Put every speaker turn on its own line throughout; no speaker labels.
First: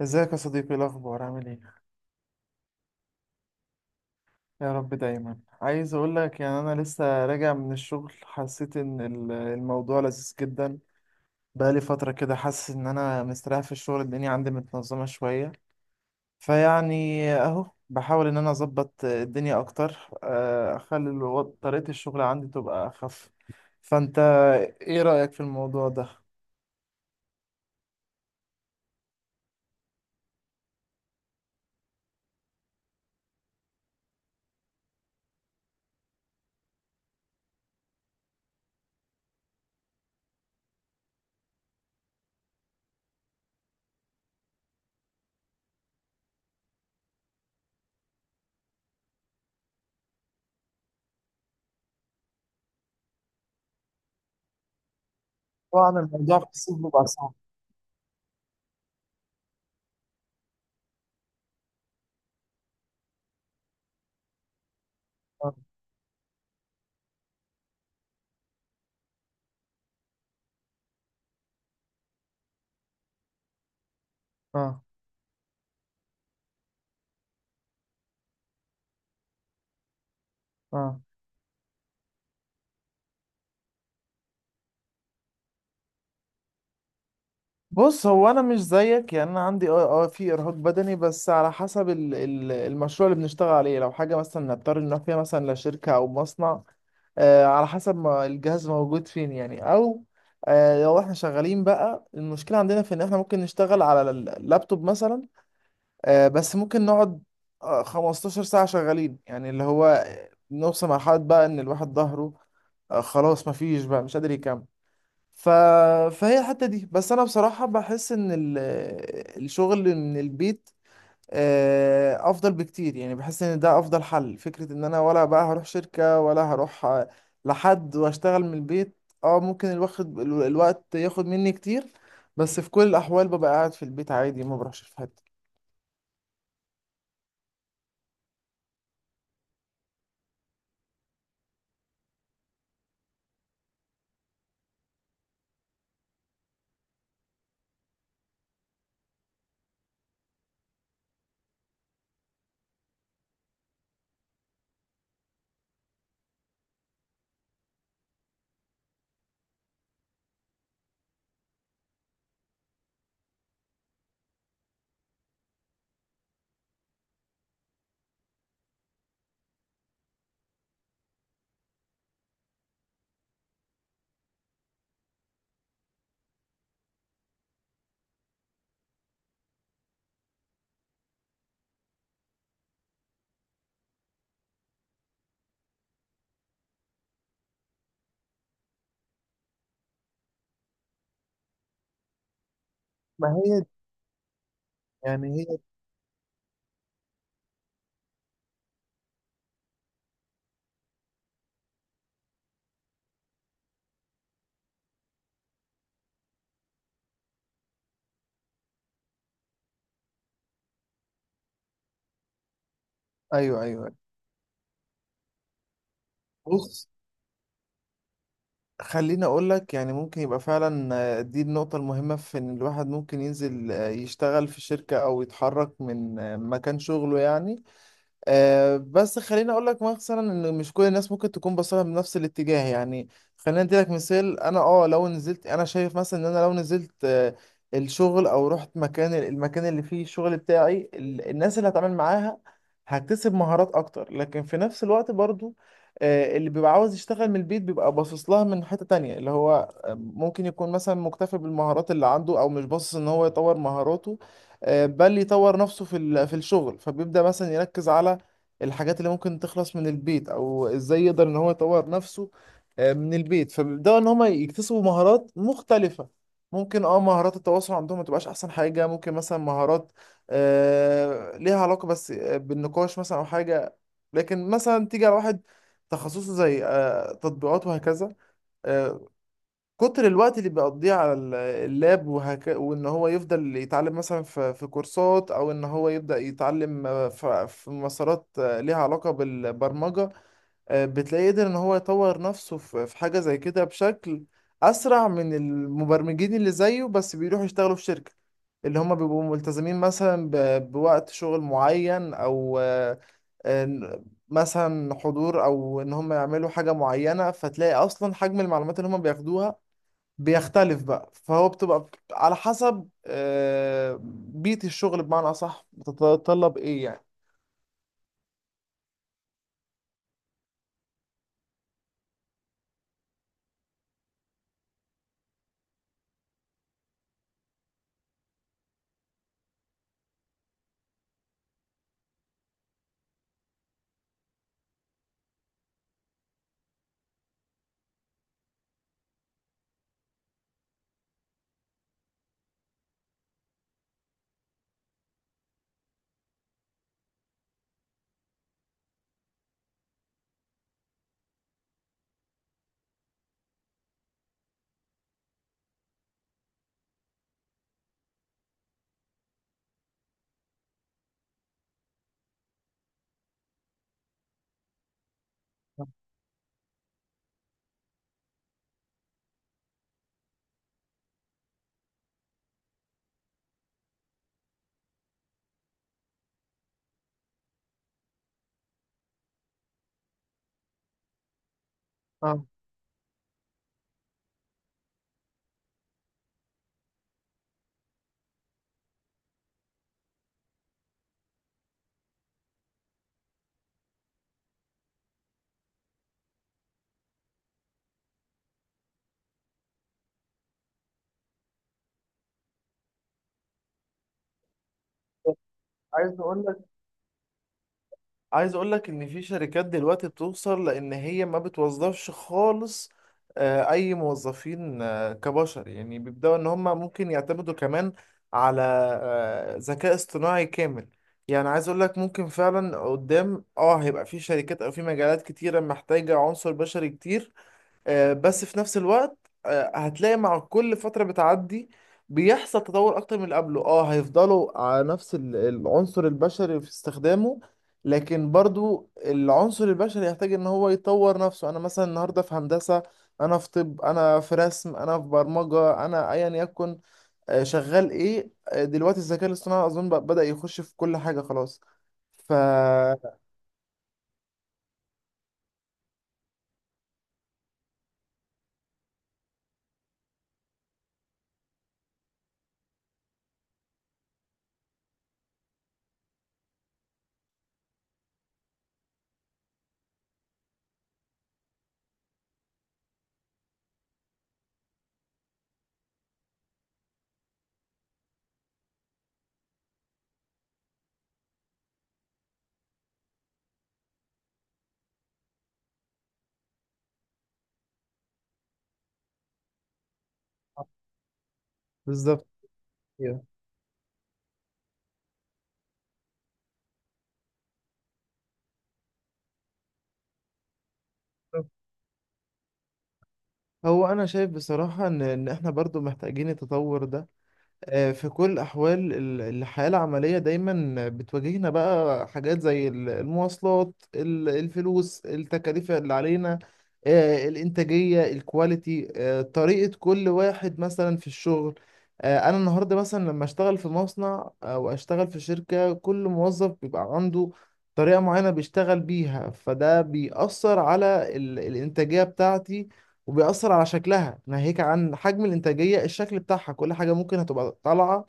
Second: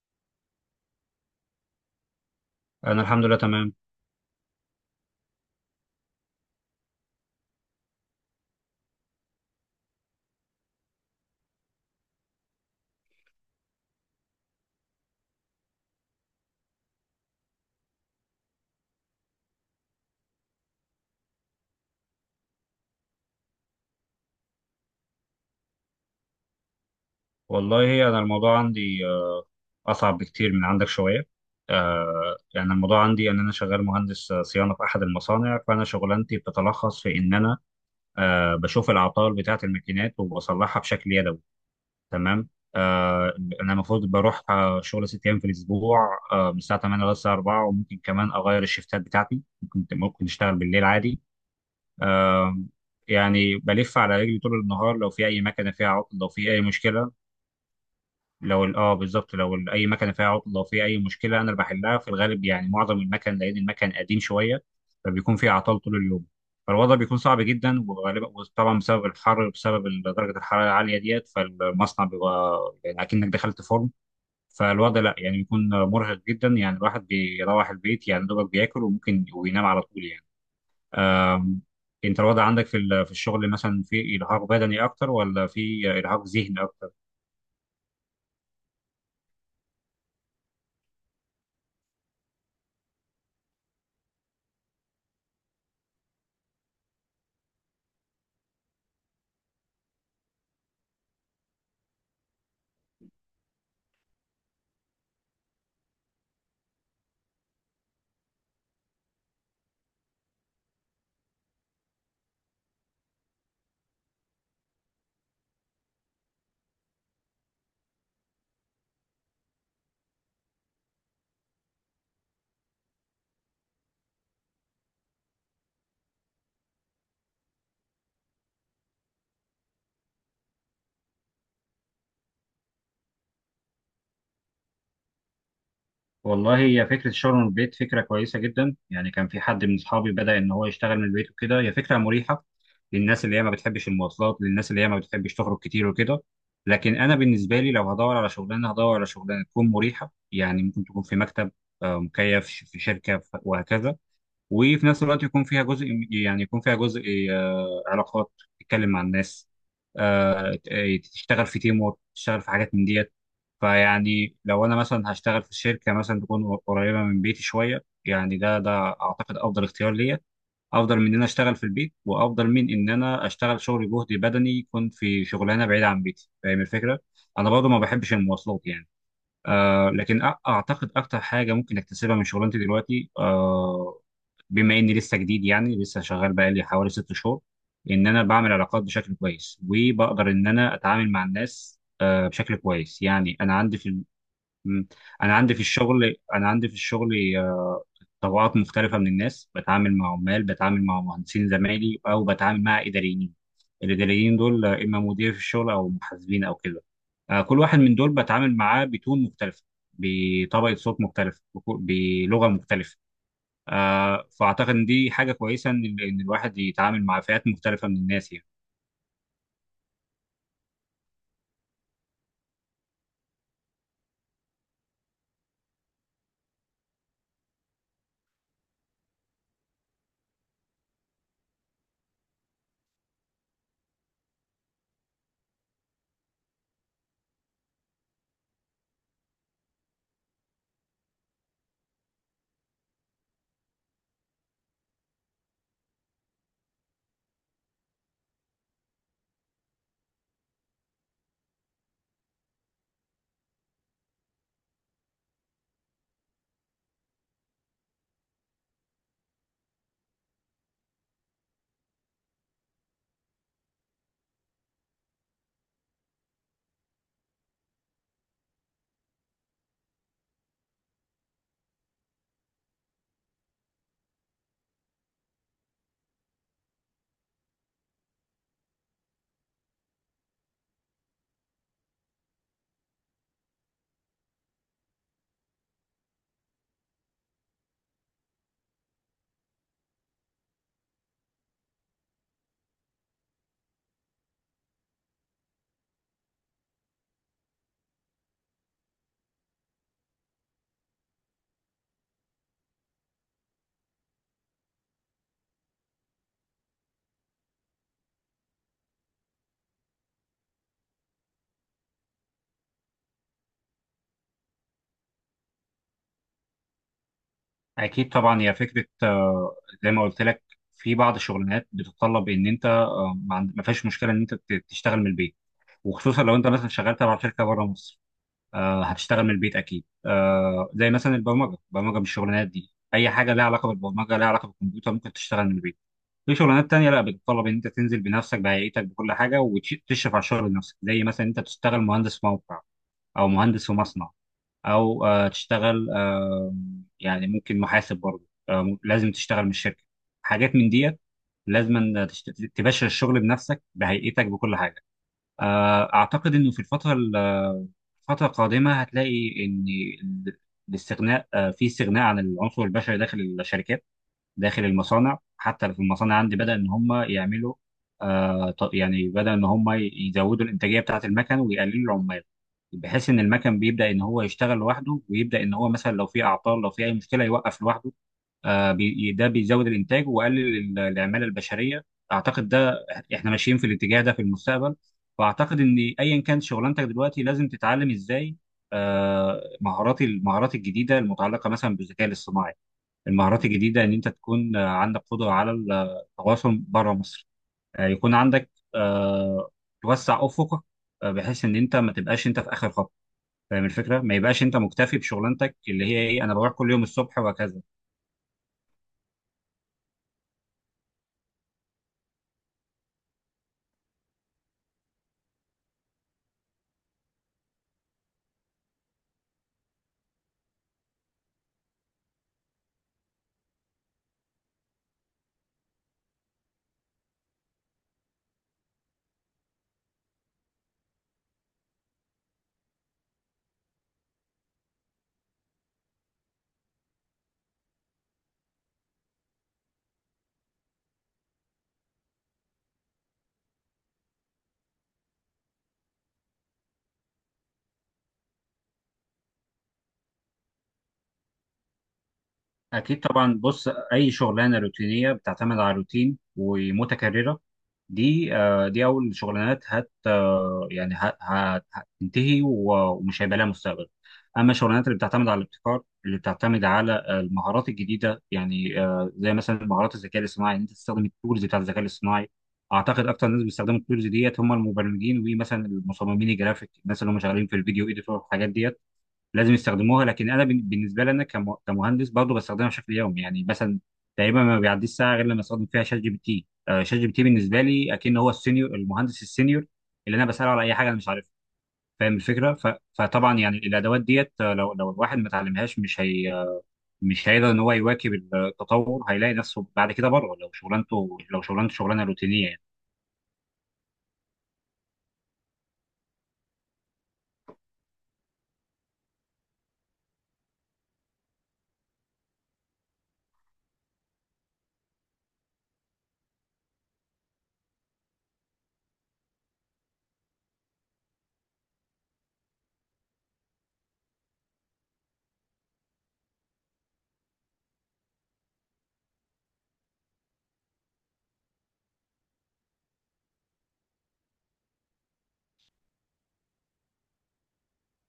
ازيك يا صديقي؟ إيه الاخبار؟ عامل ايه؟
انا الحمد لله تمام.
يا رب. دايما عايز اقول لك، يعني انا لسه راجع من الشغل، حسيت ان الموضوع لذيذ جدا. بقالي فتره كده حاسس ان انا مستريح في الشغل، الدنيا عندي متنظمه شويه. فيعني اهو بحاول ان انا اظبط الدنيا اكتر، اخلي طريقه الشغل عندي تبقى اخف. فانت ايه رايك في الموضوع ده؟
والله انا الموضوع عندي اصعب بكتير من عندك شويه. يعني الموضوع عندي ان انا شغال مهندس صيانه في احد المصانع، فانا شغلانتي بتتلخص في ان انا بشوف العطال بتاعه الماكينات وبصلحها بشكل يدوي. تمام. آه، انا المفروض بروح شغل 6 ايام في الاسبوع، من الساعه 8 لغايه الساعه 4، وممكن كمان اغير الشفتات بتاعتي. ممكن ممكن اشتغل بالليل عادي. آه، يعني بلف على رجلي طول النهار لو في اي مكنه فيها
طبعا
عطل لو
الموضوع في
في اي
الصيف بيبقى
مشكله.
صعب.
لو ال- اه بالظبط، لو اي مكنه فيها عطل لو في اي مشكله، انا اللي بحلها في الغالب، يعني معظم المكن لان المكن قديم شويه، فبيكون فيه
اه،
اعطال طول اليوم. فالوضع بيكون صعب جدا، وغالبا وطبعا بسبب الحر وبسبب درجه الحراره العاليه ديت، فالمصنع بيبقى يعني اكنك دخلت فرن.
اه.
فالوضع لا يعني بيكون مرهق جدا، يعني الواحد بيروح البيت يعني دوبك بياكل وممكن وينام على طول يعني.
آه.
أم، انت الوضع عندك في في الشغل مثلا، في ارهاق بدني اكتر ولا في ارهاق ذهني اكتر؟
بص، هو انا مش زيك، يعني انا عندي في ارهاق بدني، بس على حسب ال المشروع اللي بنشتغل عليه. لو حاجه مثلا نضطر نروح فيها مثلا لشركه او مصنع. على حسب ما الجهاز موجود فين، يعني. او لو احنا شغالين بقى، المشكله عندنا في ان احنا ممكن نشتغل على اللابتوب مثلا. بس ممكن نقعد 15 ساعه شغالين، يعني اللي هو نوصل مرحله بقى ان الواحد ظهره خلاص، مفيش بقى، مش قادر يكمل. ف... فهي الحتة دي، بس أنا بصراحة بحس إن الشغل من البيت أفضل بكتير. يعني بحس إن ده أفضل حل، فكرة إن أنا ولا بقى هروح شركة ولا هروح لحد، وأشتغل من البيت. ممكن الواخد الوقت ياخد مني كتير، بس في كل الأحوال ببقى قاعد في البيت عادي، ما بروحش في حتة.
والله هي فكرة الشغل من البيت فكرة كويسة جدا، يعني كان في حد من أصحابي بدأ إن هو يشتغل من البيت وكده، هي فكرة مريحة للناس اللي هي ما بتحبش المواصلات، للناس اللي هي ما بتحبش تخرج كتير وكده. لكن أنا بالنسبة لي لو هدور على شغلانة، هدور على شغلانة تكون مريحة، يعني ممكن تكون في مكتب مكيف، في شركة وهكذا. وفي نفس الوقت يكون فيها جزء، يعني يكون فيها جزء علاقات، تتكلم مع الناس، تشتغل في تيم وورك، تشتغل في حاجات من ديت. فيعني لو انا مثلا هشتغل في شركه مثلا تكون قريبه من بيتي شويه، يعني ده ده اعتقد افضل اختيار ليا. افضل من ان انا اشتغل في البيت، وافضل من ان انا اشتغل شغل جهد بدني، يكون في شغلانه بعيده عن بيتي. فاهم الفكره؟ انا برضو ما بحبش المواصلات يعني. اعتقد اكتر حاجه ممكن اكتسبها من شغلانتي دلوقتي بما اني لسه جديد، يعني لسه شغال بقالي حوالي 6 شهور، ان انا بعمل علاقات بشكل كويس وبقدر ان انا اتعامل مع الناس بشكل كويس،
ما
يعني انا
هي
عندي في م-
يعني هي
الشغل، طبقات مختلفة من الناس، بتعامل مع عمال، بتعامل مع مهندسين زمايلي، أو بتعامل مع إداريين. الإداريين دول إما مدير في الشغل أو محاسبين أو كده. كل واحد من دول بتعامل معاه بتون مختلفة، بطبقة صوت مختلفة، بلغة مختلفة.
أيوه، أيوه.
فأعتقد إن دي حاجة كويسة، إن الواحد
بص،
يتعامل مع فئات مختلفة من الناس يعني.
خليني اقول لك، يعني ممكن يبقى فعلا، دي النقطة المهمة في ان الواحد ممكن ينزل، يشتغل في شركة او يتحرك من مكان شغله، يعني. بس خليني اقول لك مثلا ان مش كل الناس ممكن تكون باصه بنفس الاتجاه، يعني. خليني ادي لك مثال، انا لو نزلت، انا شايف مثلا ان انا لو نزلت الشغل او رحت المكان اللي فيه الشغل بتاعي، الناس اللي هتعامل معاها هكتسب مهارات اكتر. لكن في نفس الوقت برضو اللي بيبقى عاوز يشتغل من البيت بيبقى باصص لها من حتة تانية، اللي هو ممكن يكون مثلا مكتفي بالمهارات اللي عنده، او مش باصص ان هو يطور مهاراته، بل يطور نفسه في الشغل. فبيبدأ مثلا يركز على الحاجات اللي ممكن تخلص من البيت، او ازاي يقدر ان هو يطور نفسه من البيت. فبيبداوا ان هم يكتسبوا مهارات مختلفة، ممكن مهارات التواصل عندهم ما تبقاش احسن حاجة. ممكن مثلا مهارات ليها علاقة بس بالنقاش مثلا، او حاجة. لكن مثلا تيجي على واحد تخصصه زي تطبيقات وهكذا، آه، كتر الوقت اللي بيقضيه على اللاب وان هو يفضل يتعلم مثلا في كورسات، او ان هو يبدأ يتعلم في مسارات ليها علاقة بالبرمجة. بتلاقيه قدر ان هو يطور نفسه في حاجة زي كده بشكل اسرع من المبرمجين اللي زيه، بس بيروحوا يشتغلوا في شركة، اللي هم بيبقوا ملتزمين مثلا بوقت شغل معين، او آه، مثلا حضور، او ان هم يعملوا حاجة معينة. فتلاقي اصلا حجم المعلومات اللي هم بياخدوها بيختلف بقى، فهو بتبقى على حسب بيئة الشغل، بمعنى أصح بتتطلب إيه، يعني.
أكيد طبعا، هي فكرة زي ما قلت لك، في بعض الشغلانات بتتطلب إن أنت ما فيهاش مشكلة إن أنت تشتغل من البيت، وخصوصا لو انت مثلا شغال تبع شركه بره مصر. هتشتغل من البيت اكيد، زي مثلا البرمجه، من الشغلانات دي اي حاجه لها علاقه بالبرمجه، لها علاقه بالكمبيوتر، ممكن تشتغل من البيت. في شغلانات تانية لا، بتتطلب ان انت تنزل بنفسك بهيئتك بكل حاجه وتشرف على الشغل بنفسك، زي مثلا انت تشتغل مهندس موقع، او مهندس في مصنع، او آه تشتغل آه يعني ممكن محاسب برضه، لازم تشتغل من الشركه، حاجات من ديت. لازم تباشر الشغل بنفسك بهيئتك بكل حاجه. أعتقد إنه في الفترة القادمة هتلاقي إن ال- الاستغناء، في استغناء عن العنصر البشري داخل الشركات، داخل المصانع. حتى في المصانع عندي بدأ إن هم يعملوا يعني بدأ إن هم يزودوا الإنتاجية بتاعة المكن ويقللوا العمال، بحيث إن المكن بيبدأ إن هو يشتغل لوحده، ويبدأ إن هو مثلا لو في أعطال لو في أي مشكلة يوقف لوحده. ده بيزود الانتاج وقلل العماله البشريه.
اه
اعتقد ده، احنا ماشيين في الاتجاه ده في المستقبل. واعتقد ان ايا كان شغلانتك دلوقتي لازم تتعلم ازاي آه، مهارات المهارات الجديده المتعلقه مثلا بالذكاء الاصطناعي. المهارات الجديده ان انت تكون عندك قدره على التواصل بره مصر، يكون عندك توسع افقك، بحيث ان انت ما تبقاش انت في اخر خط. فاهم الفكره؟ ما يبقاش انت مكتفي بشغلانتك اللي هي
عايز
ايه، انا
اقول
بروح
لك
كل يوم الصبح وهكذا.
عايز اقول لك، ان في شركات دلوقتي بتوصل لان هي ما بتوظفش خالص اي موظفين، كبشر، يعني بيبداوا ان هم ممكن يعتمدوا كمان على ذكاء اصطناعي كامل. يعني عايز اقول لك، ممكن فعلا قدام هيبقى في شركات او في مجالات كتيرة محتاجة عنصر بشري كتير، بس في نفس الوقت هتلاقي مع كل فترة بتعدي بيحصل تطور أكتر من اللي قبله. اه هيفضلوا على نفس العنصر البشري في استخدامه، لكن برضو العنصر البشري يحتاج ان هو يطور نفسه. انا مثلا النهاردة في هندسة، انا في طب، انا في رسم، انا في برمجة، انا ايا يكن شغال ايه، دلوقتي الذكاء الاصطناعي اظن بدأ يخش في كل حاجة خلاص. ف
أكيد طبعا، بص، أي شغلانة روتينية بتعتمد على روتين ومتكررة، دي دي أول شغلانات هت آه، يعني هتنتهي ومش هيبقى لها مستقبل. أما الشغلانات اللي بتعتمد على الابتكار، اللي بتعتمد على المهارات الجديدة، يعني زي مثلا مهارات الذكاء الاصطناعي، إن أنت تستخدم التولز بتاع الذكاء الاصطناعي. أعتقد أكتر ناس بيستخدموا التولز ديت هم المبرمجين، ومثلا المصممين الجرافيك، الناس اللي هم شغالين في الفيديو إيديتور والحاجات ديت، لازم يستخدموها. لكن انا بالنسبه لي انا كمهندس برضه بستخدمها بشكل يومي، يعني مثلا تقريبا ما بيعديش ساعه غير لما استخدم فيها شات جي بي تي. شات جي بي تي بالنسبه لي اكن هو السينيور، المهندس السينيور اللي انا بساله على اي حاجه انا مش عارفها. فاهم
بالظبط.
الفكره؟ فطبعا يعني الادوات ديت، لو لو الواحد ما اتعلمهاش، مش هي مش هيقدر ان هو يواكب التطور، هيلاقي نفسه بعد كده بره. لو شغلانته، شغلانه روتينيه يعني.
هو انا شايف بصراحة ان احنا برضو محتاجين التطور ده. في كل الاحوال الحياة العملية دايما بتواجهنا بقى حاجات زي المواصلات، الفلوس، التكاليف اللي علينا، الانتاجية، الكواليتي، طريقة كل واحد مثلا في الشغل. انا النهاردة مثلا لما اشتغل في مصنع او اشتغل في شركة، كل موظف بيبقى عنده طريقة معينة بيشتغل بيها، فده بيأثر على الانتاجية بتاعتي، وبيأثر على شكلها. ناهيك عن حجم الإنتاجية، الشكل بتاعها، كل حاجة ممكن هتبقى طالعة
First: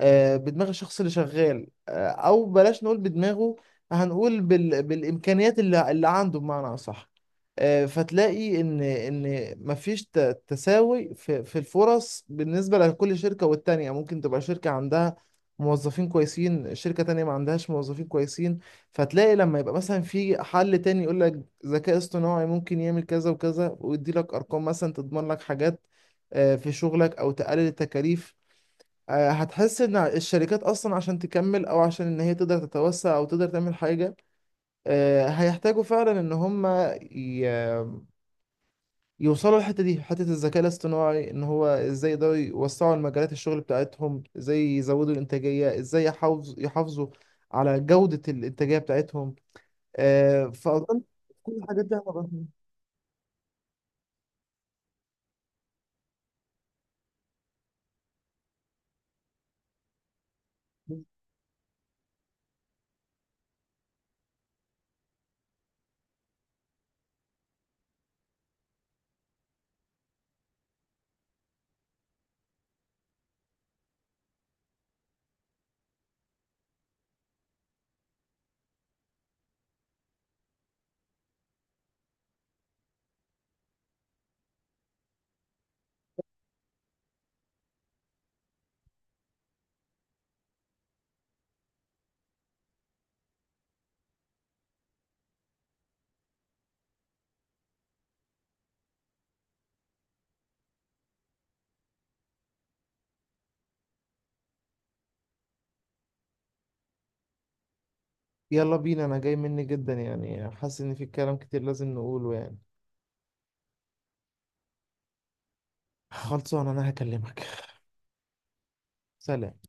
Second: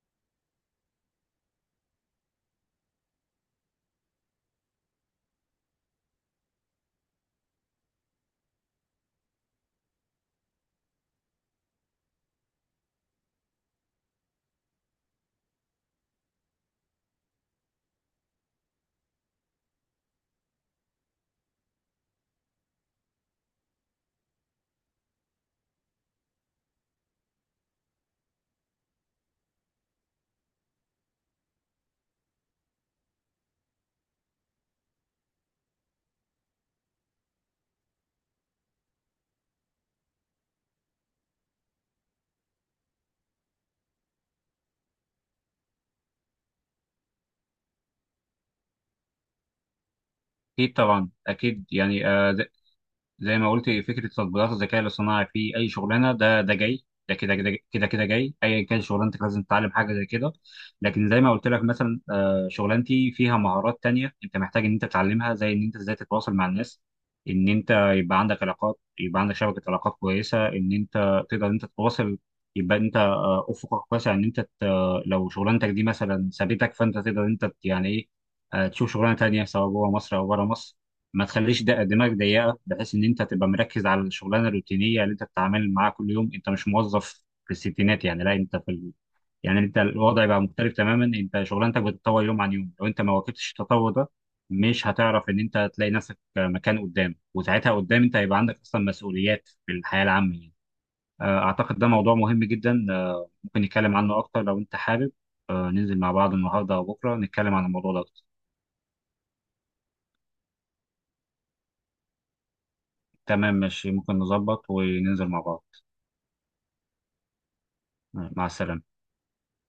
بدماغ الشخص اللي شغال، أو بلاش نقول بدماغه، هنقول بالإمكانيات اللي عنده، بمعنى أصح. فتلاقي إن مفيش تساوي في الفرص بالنسبة لكل شركة. والتانية ممكن تبقى شركة عندها موظفين كويسين، شركة تانية ما عندهاش موظفين كويسين. فتلاقي لما يبقى مثلا في حل تاني يقول لك ذكاء اصطناعي ممكن يعمل كذا وكذا، ويدي لك ارقام مثلا تضمن لك حاجات في شغلك او تقلل التكاليف. هتحس ان الشركات اصلا عشان تكمل، او عشان ان هي تقدر تتوسع او تقدر تعمل حاجة، هيحتاجوا فعلا ان هم ي- يوصلوا الحتة دي، حتة الذكاء الاصطناعي، ان هو ازاي يقدروا يوسعوا المجالات الشغل بتاعتهم، ازاي يزودوا الانتاجية، ازاي يحافظوا على جودة الانتاجية بتاعتهم.
اكيد
فأظن
طبعا،
كل
اكيد
الحاجات دي
يعني،
هتبقى مهمة.
زي ما قلت فكره تطبيقات الذكاء الاصطناعي في اي شغلانه، ده ده جاي، ده كده كده كده كده جاي، ايا كان شغلانتك لازم تتعلم حاجه زي كده. لكن زي ما قلت لك مثلا، شغلانتي فيها مهارات تانية انت محتاج ان انت تتعلمها، زي ان انت ازاي تتواصل مع الناس، ان انت يبقى عندك علاقات، يبقى عندك شبكه علاقات كويسه، ان انت تقدر ان انت تتواصل. يبقى انت افقك واسع، ان انت لو شغلانتك دي مثلا سابتك، فانت تقدر ان انت، يعني ايه، تشوف شغلانه تانية سواء جوه مصر او بره مصر. ما تخليش دماغك ضيقه، بحيث ان انت تبقى مركز على الشغلانه الروتينيه اللي انت بتتعامل معاها كل يوم. انت مش موظف في الستينات يعني، لا، انت في يعني انت الوضع بقى مختلف تماما، انت شغلانتك بتتطور يوم عن يوم. لو انت ما واكبتش التطور ده، مش هتعرف ان انت تلاقي نفسك مكان قدام، وساعتها قدام انت هيبقى عندك اصلا مسؤوليات في الحياه العامه يعني. اعتقد ده موضوع مهم جدا، ممكن نتكلم عنه اكتر لو انت حابب، ننزل مع بعض النهارده او بكره نتكلم عن الموضوع ده أكتر.
يلا بينا، انا جاي مني جدا، يعني حاسس ان في كلام كتير لازم نقوله، يعني.
تمام، ماشي، ممكن نظبط وننزل مع بعض.
خلصان، انا هكلمك.
مع السلامه.
سلام.